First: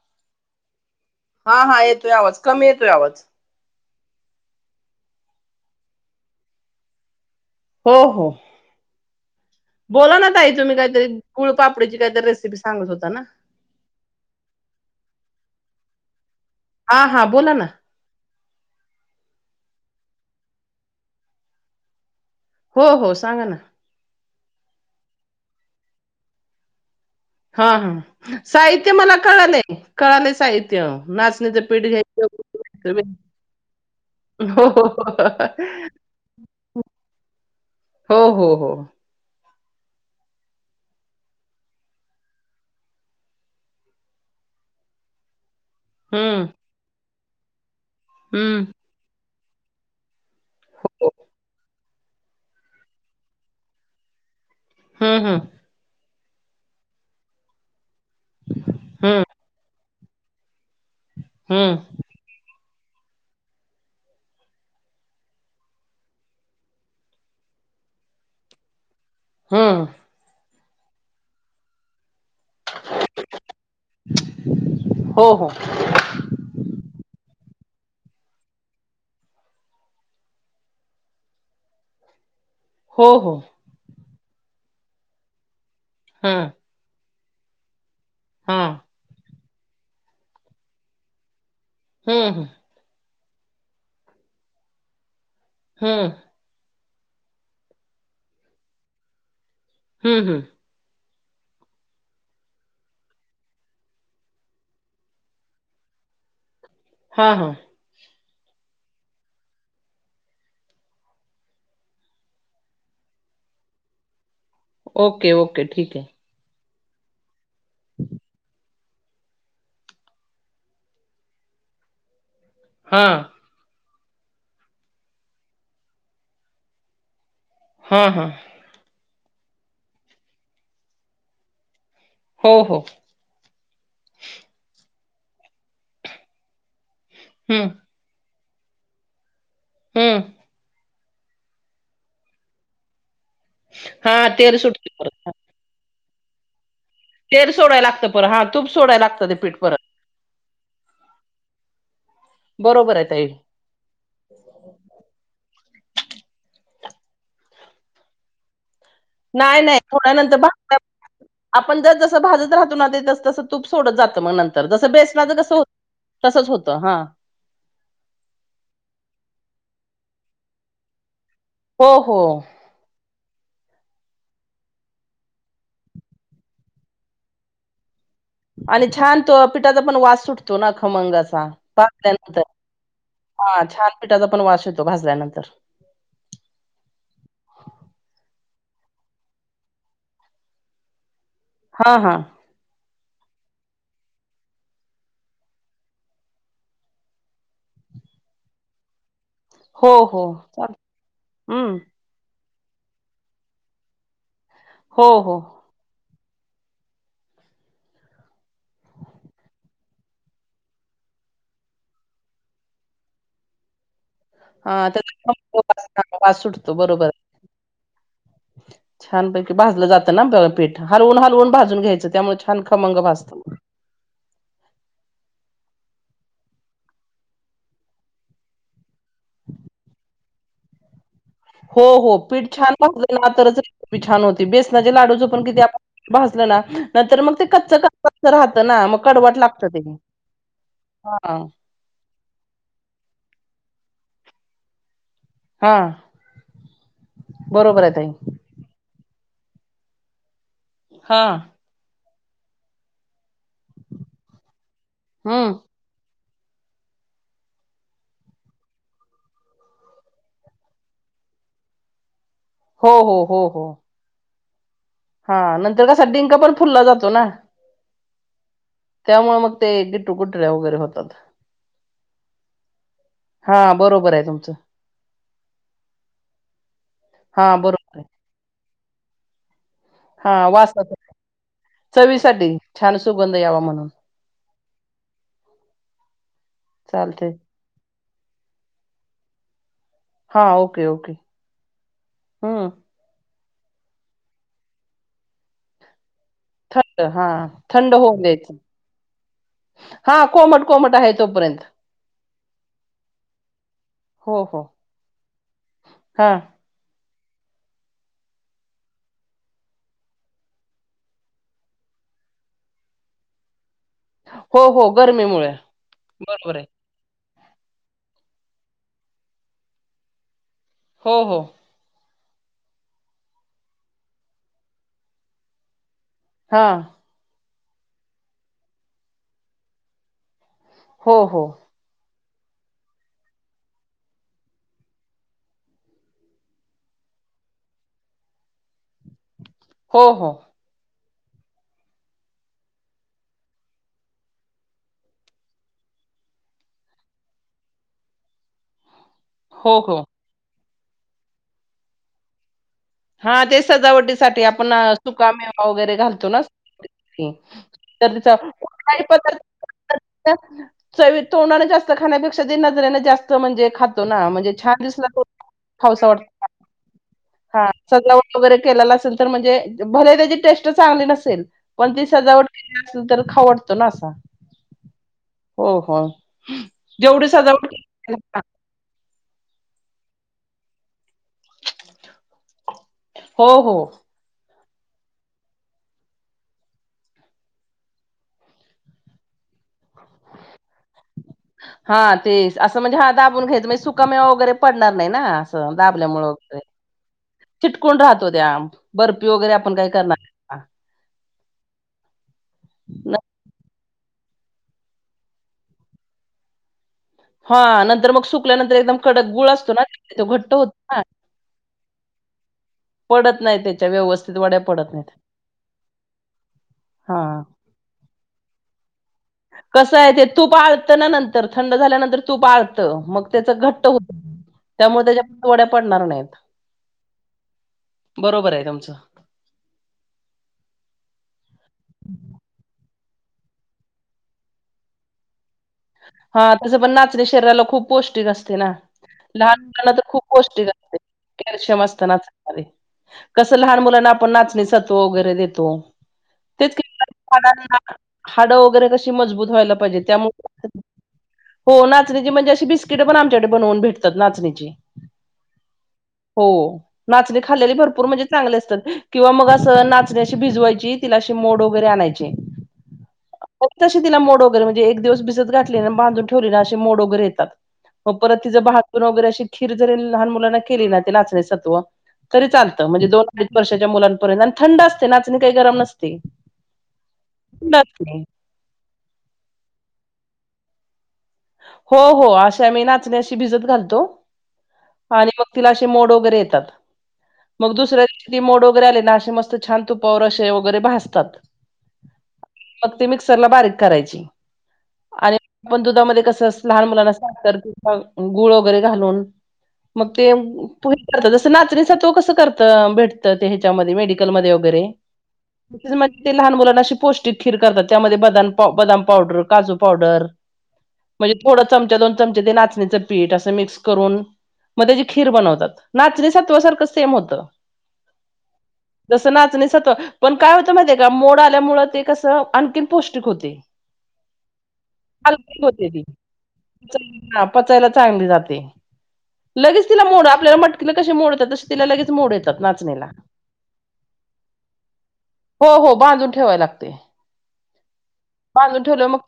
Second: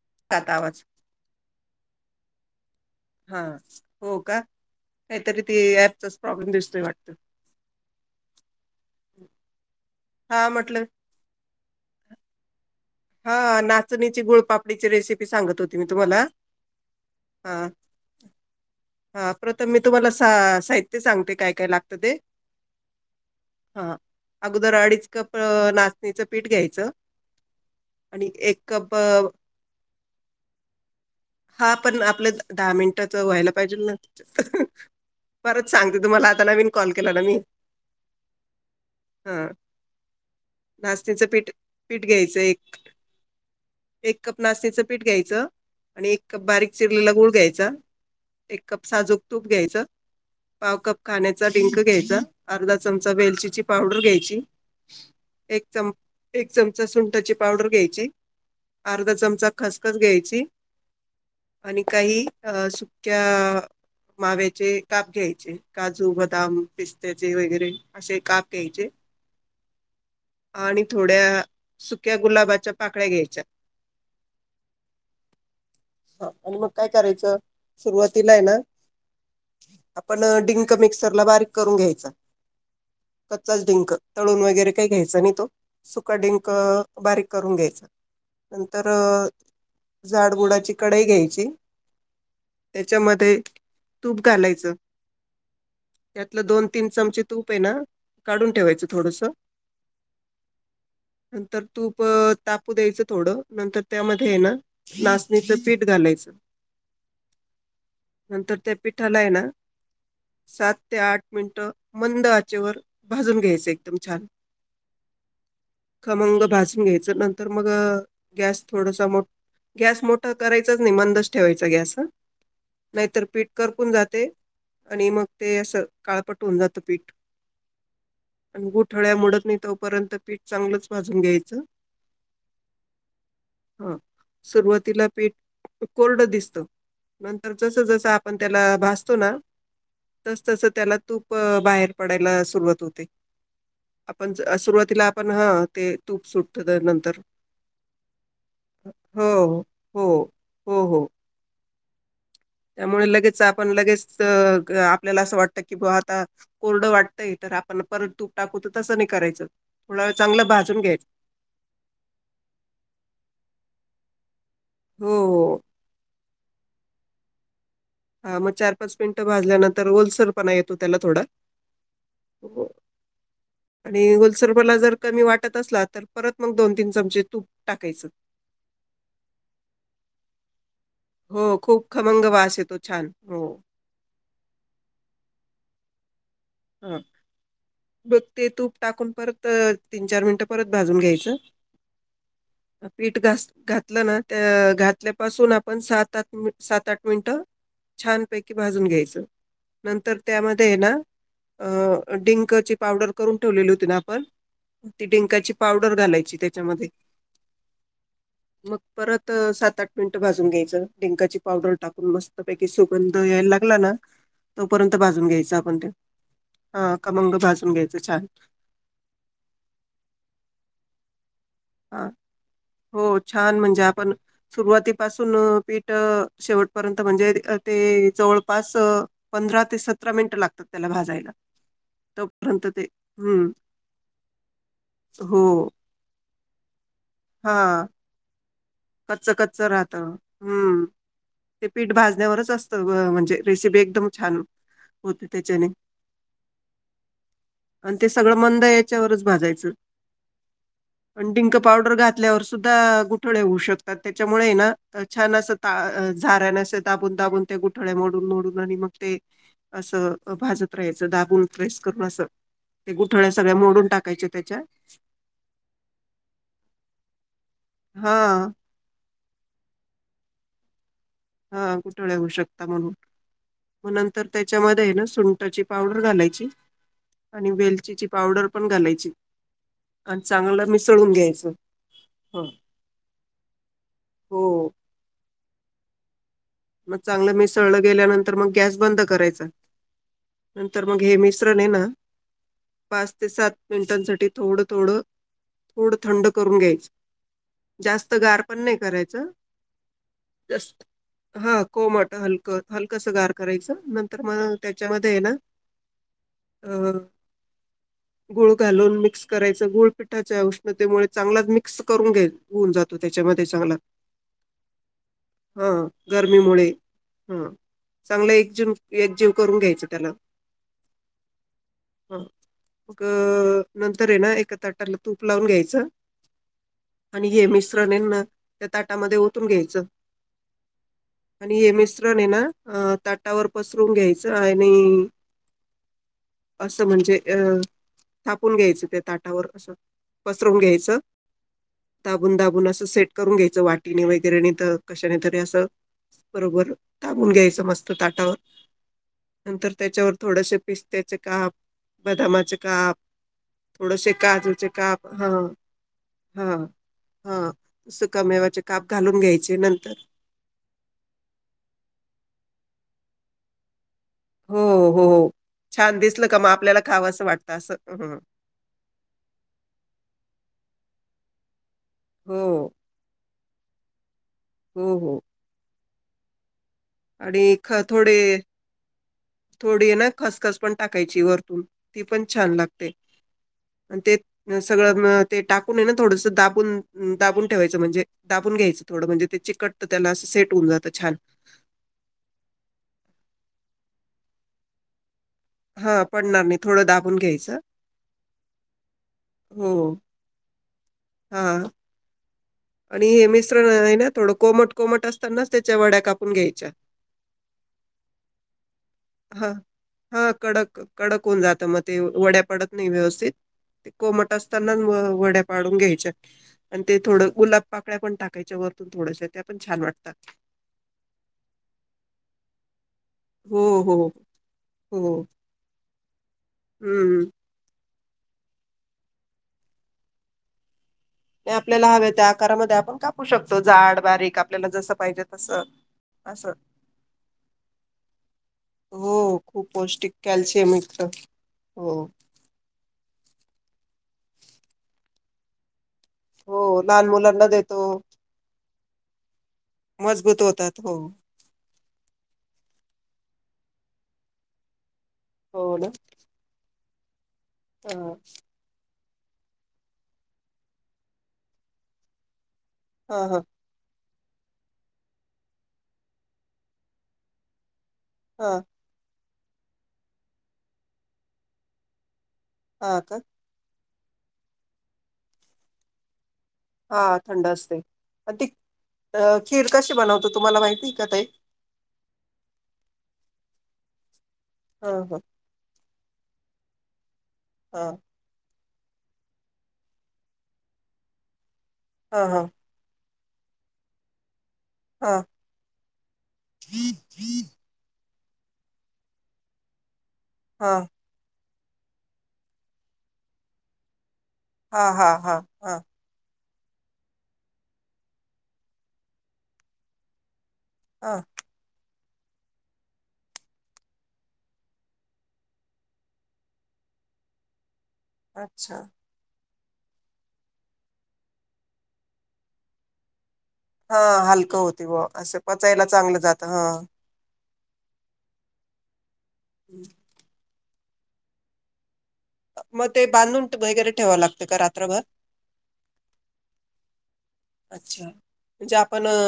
[unintelligible] हा हा येतो आवाज कमी येत हा हो का काहीतरी त ऍपचा प्रॉब्लेम दिसतोय वाटत हो हो बोला ना हा ताई तुम्ही म्हटलं काहीतरी गुळपापडीची काहीरी रेसिपी सांगत होत हा नाचणीची गुळपापडीची रे रेसिपी सांगत होती मी तुम्हाला हा बोला हा ना हा प्रथम तुम्हाला सा -साहित्य सांगते काय काय लागतं ते. हो हो सांगा ना हा, अगोदर अडीच कप- अ नाचणीचं पीठ घ्यायचं. हा आणि हा एक साहित्य कप मला अ, कळालेय. कळाले साहित्य. नाचणी च हा पिठ पण घ्यायच आपलं दहा मिनिटाच व्हायला पाहिजे ना [inaudible] हो परत सांगते तुम्हाला आता नवीन कॉल केला ना मी हो हो हो. नाचणीच पीठ. पीठ घ्यायचं एक- एक कप नास्तेचं पीठ घ्यायचं. आणि एक कप हम्म बारीक चिरलेला गूळ. घ्यायचा. एक हम्म कप साजुक - तूप घ्यायचं, पाव कप खाण्याचा डिंक घ्यायचा, अर्धा चमचा वेलचीची पावडर घ्यायची. हम हम एक चम एक चमचा सुंटाची- पावडर घ्यायची. अर्धा हम्म चमचा खस खस घ्यायची- हम्म आणि काही अ सु क्या माव्याचे काप घ्यायचे, काजू, बदाम, पिस्त्याचे वगैरे असे काप घ्यायचे. हूं. आणि थोड्या सु क्या गुलाबाच्या पाकळ्या घ्यायच्या हो हो आणि मग काय करायचं? सुरुवातीला आहे ना, आपण डिंक मिक्सर ला बारीक करून घ्यायचा. हो हो कच्चाच डिंक. तळून वगैरे काही घ्यायचा नाही तो. सुका हा डिंक- बारीक करून घ्यायचं. हा नंतर अ - जाड बुडाची कढाई घ्यायची. हम् हम. ते तूप घालायचं. हम्म त्यातलं दोन तीन चमचे तूप आहे ना, काढून ठेवायचं, थोडस. हम्म हम्म. नंतर- तूप अ तापू द्यायचं थोडं नंतर त्यामध्ये आहे ना, नाचणीच पीठ घालायचं. हा हा. नंतर त्या पिठाला आहे ना सात ते आठ मिनिटं मंद आचेवर भाजून घ्यायचं एकदम छान ओके ओके ठीक आहे खमंग भाजून घ्यायच नंतर मग गॅस थोडसा मोठ गॅस मोठं करायचाच नाही मंदच ठेवायचा गॅस ह हा नाहीतर पीठ करपून जात आणि मग ते अस काळपट होून जातं पीठ हा हा ळ्या मोडत नाही तोपर्यंत पीठ चांगलंच भाजून घ्यायचं च हो हो हा सुरुवातीला पीठ कोरड दिसत नंतर हम्म जस जस पण त्याला भासतो ना हम्म तस तस त्याला तूप बाहेर पडायला सुरुवात होते हा आपण तेल सुटते सुरुवातीला परत आपण ह ते तूप सुटत तेल सोडाय लागतं पर हा तूप सोडाय लागत हो, ते पीठ परत हो, हो हो बरोबर आहे त्यामुळे ताई लगेच आपण लगेच आपल्याला असं वाटत कि बा आता कोरडं वाटतंय तर आपण परत तूप टाकूत नाही नाही ोड्यानंतर घ्यायचं आपण जर जस भाजत राहत तस तस तूप सोडत जात मग नंतर जस हो. बेसनाचा कसं हो. होत तसंच होतं हा हा मग चार पाच मिनटं भाजल्यानंतर ओलसर पणा येतो त्याला थोडा हो हो आणि ओलसर पणा जर कमी वाटत असला तर परत मग दोन तीन चमचे तूप टाकायचं. आणि छान तो पिठाचा पण वास सुटतो ना खमंग असा हो खूप खमंग भाजल्यानंतर वास येतो छान हो. हा छान पीठाचा पण वास येतो भाजल्यानंतर हा मगं ते तूप टाकून परत तीन चार मिनटं परत भाजून घ्यायचं. हा, हा पिट घास घातलं ना त्या घातल्यापासून आपण सात आठ मी सात आठ मिनटं छानपैकी भाजून घ्यायचं. नंतर त्यामध्ये ना अ हम् डिंकची पावडर करून ठेवलेली होती ना आपण ती हो हो डिंकाची पावडर घालायची. तेच्यामध्ये मग परत सात आठ मिनट भाजून घ्यायचं डिंकाची पावडर टाकून मस्त पैकी सुगंध यायला लागला ना हा तोपर्यंत त्याचा भाजून घ्यायचं खमंग आपण वास ते हां, वास सुटतो हा बरोबर खमंग भाजून घ्यायचं छान छानपैकी भाजलं जात ना ब पीठ हालवून हालवून हा हो छान म्हणजे आपण सुरुवातीपासून पीठ शेवटपर्यंत म्हणजे ते जवळपास पंधरा ते सतरा मिनिट लागतात त्याला भाजायला. हो हो पीठ तोपर्यंत छान ते भाजल ना तर हम्म च रेसिपी छान होते बेसनाचे लाडूच हो पण किती आपण भाज लना नंतर मग ते कच्च हा कच राहत ना मग कच्च कडवट कच्च लागत ते राहत हा भाजन्यावरच असतं म्हणजे रेसिपी एकदम छान होते तेच्याने हा बरोबर आहे आणि ताई ते सगळं मंद आ चे वरच भाजायच. हा आणि डिंक पावडर घात ल्यावर सुद्धा गुठ ळ्या होऊ शकतात तेच्यामुळे ना छान हम्म आसं झाऱ्यान अस दाबून दाबून त्या गोठळ्या मोडून मोडून आणि मग ते असं भाजत राहायचं दाबून प्रेस करून असं हो ते हो गुठळ्या हो सगळ्या हो मोडून टाकायचे तेच्या हा नंतर कसा डिंक पण फुला जातो ना हा त्यामुळे मग ते गिटू गुठळ्या वगैरे होतात. हा घुटळया होऊ शकता म्हणून हा मग बरोबर आहे नंतर तुमचं तेच्यामध्ये ना सुंटाची पावडर घालायची आणि हा बरोबर आहे वेलचीची पावडर पण घालायची. आणि हा चांगलं वासा त मिसळून घ्यायचं ह चवीसाठी छान सुगंध यावा म्हणून. म चालते चांगलं मिसळलं गेल्यानं तर मग गॅस बंद करायचा. हां, नंतर ओके, मग ओके. हे मिश्रण हे ना हं. पाच ते सात मिनटांसाठी थोडं थोडं थोड थंड हा थंड होऊ गार द्यायचं पण नाही करायचं हा कोमट जास्त कोमट आहे त हा कोमट हलकं हलकंसं गार करायचं नंतर म हो, हो. त्याच्यामध्ये हे ना हां. अ गुळ घालून मिक्स करायच गुळपिठाच्या उष्णतेमुळे चांगलाच मिक्स करून घ्याय होऊन जातो त्याच्यामध्ये चांगला. हो हो गर्मीमुळं. गर्मीमुळे. हा चांगलं एकजीम एकजीव करून घ्यायच त्याला. हो हो. ह मग अ नंतर हे ना एका ताटाला तूप लावून घ्यायचं हां. आणि हे मिस श्रण हैंन त्या ताटामध्ये ओतून घ्यायचं. हो, हो. आणि हे मिस श्रण हे ना अ ताटावर पसरून घ्यायचं आणि असं म्हणजे अ थापून घ्यायचं त्यात ताटावर असं हो, हो. पसरवून घ्यायचं दाबून दाबून अस सेट करून घ्यायचं वाटीने वगैरे नाहीत कशाने तरी असं बरोबर ताबून घ्यायचं मस्त ताटावर नंतर हो, हो. त्याच्यावर थोडसे पिस्त्याचे काप बदामाचे काप हा ते थोडेसे सजावटीसाठी काजूचे आपण आ काप हा सुका मेवा वगैरे घालतो ना हा हा सुकामेवाचे काप घालून घ्यायचे नंतर [unintelligible] चवी तोंडाने जास्त खाण्यापेक्षा जे नजरेने जास्त म्हणजे खा हो हो, छान वाटतो. दिसल का म आपल्याला खावंस वाटतं हा असं. हं. सजावट वगैरे केलेला असेल तर म्हणजे भले त्याची टेस्ट चांगली नसेल पण ती सजावट हो केली असेल तर खावट तो नासा हो हो. हो [unintelligible] आडी सजावट ख थोडे केली- थोडी ए ना खसखस पण टाक कैची वरतून ती पण छान लागते हो हो अन् ते सगळं ते टाकून ना थोडस दाबून दाबून ठेवायचं म्हणजे दाबून घ्यायचं थोडं म्हणजे चिकट त्याला सेट होऊन जातं छान हा तेच असं म्हणजे हा दाबून घ्यायचं म्हणजे सुका मेवा वगैरे पडणार नाही ना हा दाबल्यामुळे पडणार नाही वगैरे थोडं दाबून घ्यायचं चिटकून राहतो त्या बर्फी वगैरे हो आपण काय करणार ह हा आणि न- हे मिश्रण आहे ना थोडं कोमट कोमट असतानाच त्याच्या वड्या कापून घ्यायच्या हा नंतर मग सुकल्यानंतर एकदम कडक हा गुळ असतो ना तो हा घट्ट होतो कडक ना कडक होऊन जात मग ते वड्या पाडत नाही व्यवस्थित पडत नाही त्याच्या ते कोमट व्यवस्थित वड्या असताना पडत नाहीत वड्या पाडून घ्यायच्या आणि ते हा थोडं गुलाब पाकळ्या पण टाकायच्या वर कसं आहे ते, तूप आळतं ना नंतर थंड झाल्यानंतर तूप आळत- मग त्याच हो घट्ट हो होत, त्यामुळे हो त्याच्या वड्या पडणार नाही. [inaudible] हम्म. बरोबर आहे तुमचं. आपल्याला हवे त्या आकारामध्ये आपण कापून- शकतो, जाड बारीक आपल्याला जसं पाहिजे तसं- हा असं तसं पण नाचणे शरीराला खूप पौष्टिक असते ना, हो लहान खूप मुलांना तर पौष्टिक खूप पौष्टिक कॅल्शियम असते, युक्त कॅल्शियम हो. असतं नाचण्या मध्ये. कसं लहान मुलांना आपण नाचणी सातू वगैरे देतो, तेच हो लहान मुलांना देतो हाडं वगैरे कशी- मजबूत- व्हायला पाहिजे मजबूत त्यामुळे होतात हो. हो नाचणीची म्हणजे- बिस्किट पण आमच्याकडे बनवून भेटतात, नाचणीची. हो ना. हो नाचणी- खाल्लेली हा भरपूर म्हणजे चांगले असतात- किंवा मग असं नाचनी आशी भिजवायची, तिला अशी मोड वगैरे आणायचे- हा, हा, तिला मोड वैरे म्हणजे एक दिवस तिला भिजत घातली बांधून ठेवले ना, असे मोड वैगरे येतात. मग परत ति हा भहातून वगैरे [unintelligible] खीर जरी लहान मुलांना केली ना ते नाचण्यासत्व- तरी चालत हा म्हणजे का दोन अडीच वर्षाच्या- मुलांपर्यंत आणि थंड असते नाचणी काही गरम नसते. हा थंड असते. ती खीर कशी बनवतो, तुम्हाला माहिती- का? हो हो अशा मी नाचण्याशी भिजत घालतो, हं हं आणि मग तिला- मोड वगैरे येतात. मग हं दुसऱ्या दिवशी मोड- वगैरेले नाे मस्त छान तुपे वगैरे भासतात. हा हा. मिक्सर ला बारीक करायची. हं आणि दुधामध्ये, लहान हं मुलांना. गुळ वगैरे घालून. मग ते हा तू हे करत. तुला अर्थी सव्या कसं करत भेटतं मेडिकाल. वर. हा हा हा लहान मुलांना अशी पौष्टिक खीर करतात त्यामध्ये बदाम पावडर काजू पावडर. हा म्हणज थो चमचा दो. चचे ते नाचणीचं पीठ असं मिक्स करून मग त्याची खीर बनवतात नाचणी सत्वासारखं सेम होत. अच्छा. पण काय होतं माहि का मोड आल्यामुळे ते कसं आणखी पौष्टिक होते. हा हलकं होती व असं हलकी पचायला होते चांग. ती चांगलं जात हा. हा पचायला चांगली जाते. लगेच तिला मोड आपल्याला म्हट. तिला कशी मोडतात तिला लगे. मोड येतात मग ते नाचण्याला. बांधून ट- वगैरे ठेवावं लागतं का रात्रभर? हो हो बांधून ठेवाय लागते अच्छा बांधून ठेवलं मग.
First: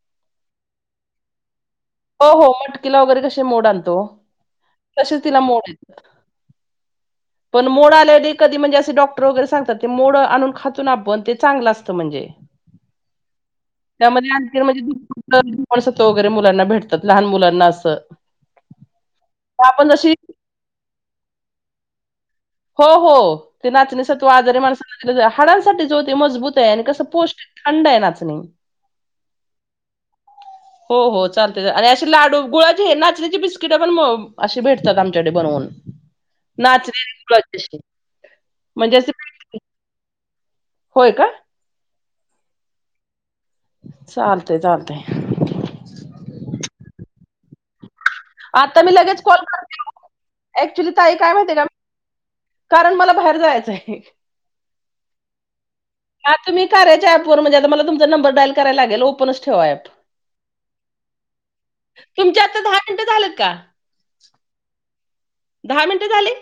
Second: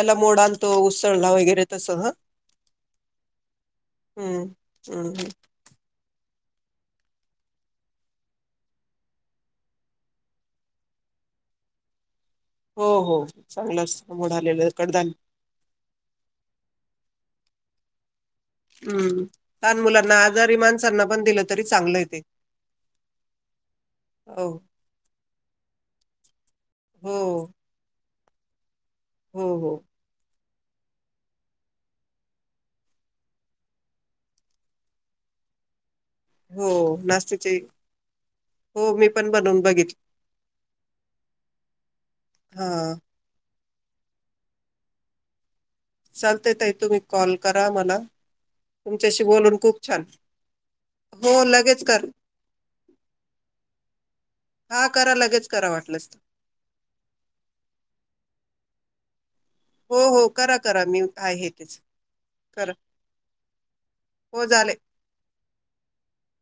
एला मोडा तो उसळला वगैरे. तसं हं हो हो मटकीला वगैरे कसे मोड आणतो हम्म हम्म तसेच हम्म तिला मोड येत. पण मोड आल्या कधी म्हणजे असे डॉक्टर वगैरे सांगतात ते मोड आणून खातून आपण ते चांगलं असतं म्हणजे. हो हो चांगलं असतं त्यामध्ये मोड आणखी आलेलं कडधान्य म्हणजे वगैरे मुलांना भेटत. लहान मुलांना अस. हम्म लहान मुलांना आजारी माणसांना पण दिलं तरी चांगलं. ते हो हो ते नाचणीचा तू हो आजारी माणसा हाडांसाठी जो. ते मज बुत आणि कसं हो पोष्ट थंड आहे ना आज स् नाही [inaudible] हो हो हो हो चालते आणि असे लाडू गुळाचे नाचण्याची बिस्किट पण अशी भेटतात आमच्याकडे बनवून हो नाचण्याची नास्तिक गुळाची अशी हो म्हणजे मी असे पण बनवून बघितली होय का हा चालते चालते चालतंय ताई तुम्ही कॉल करा मला आता मी लगेच तुमच्याशी कॉल बोलून खूप छान करते ऍक्च्युली ताई काय हो माहिती का लगेच कर कारण मला बाहेर जायचं आहे हा करा लागेच आ तुम्ही करा्याच्या अँप वरून म्हणजे आता मला तुमचा नंबर डाईल कराला लागेल [inaudible] हो हो करा करा मी आहे तेच तुमच्या आता करा दहा मिनिट झाल का हो झाले दहा मिनट झाली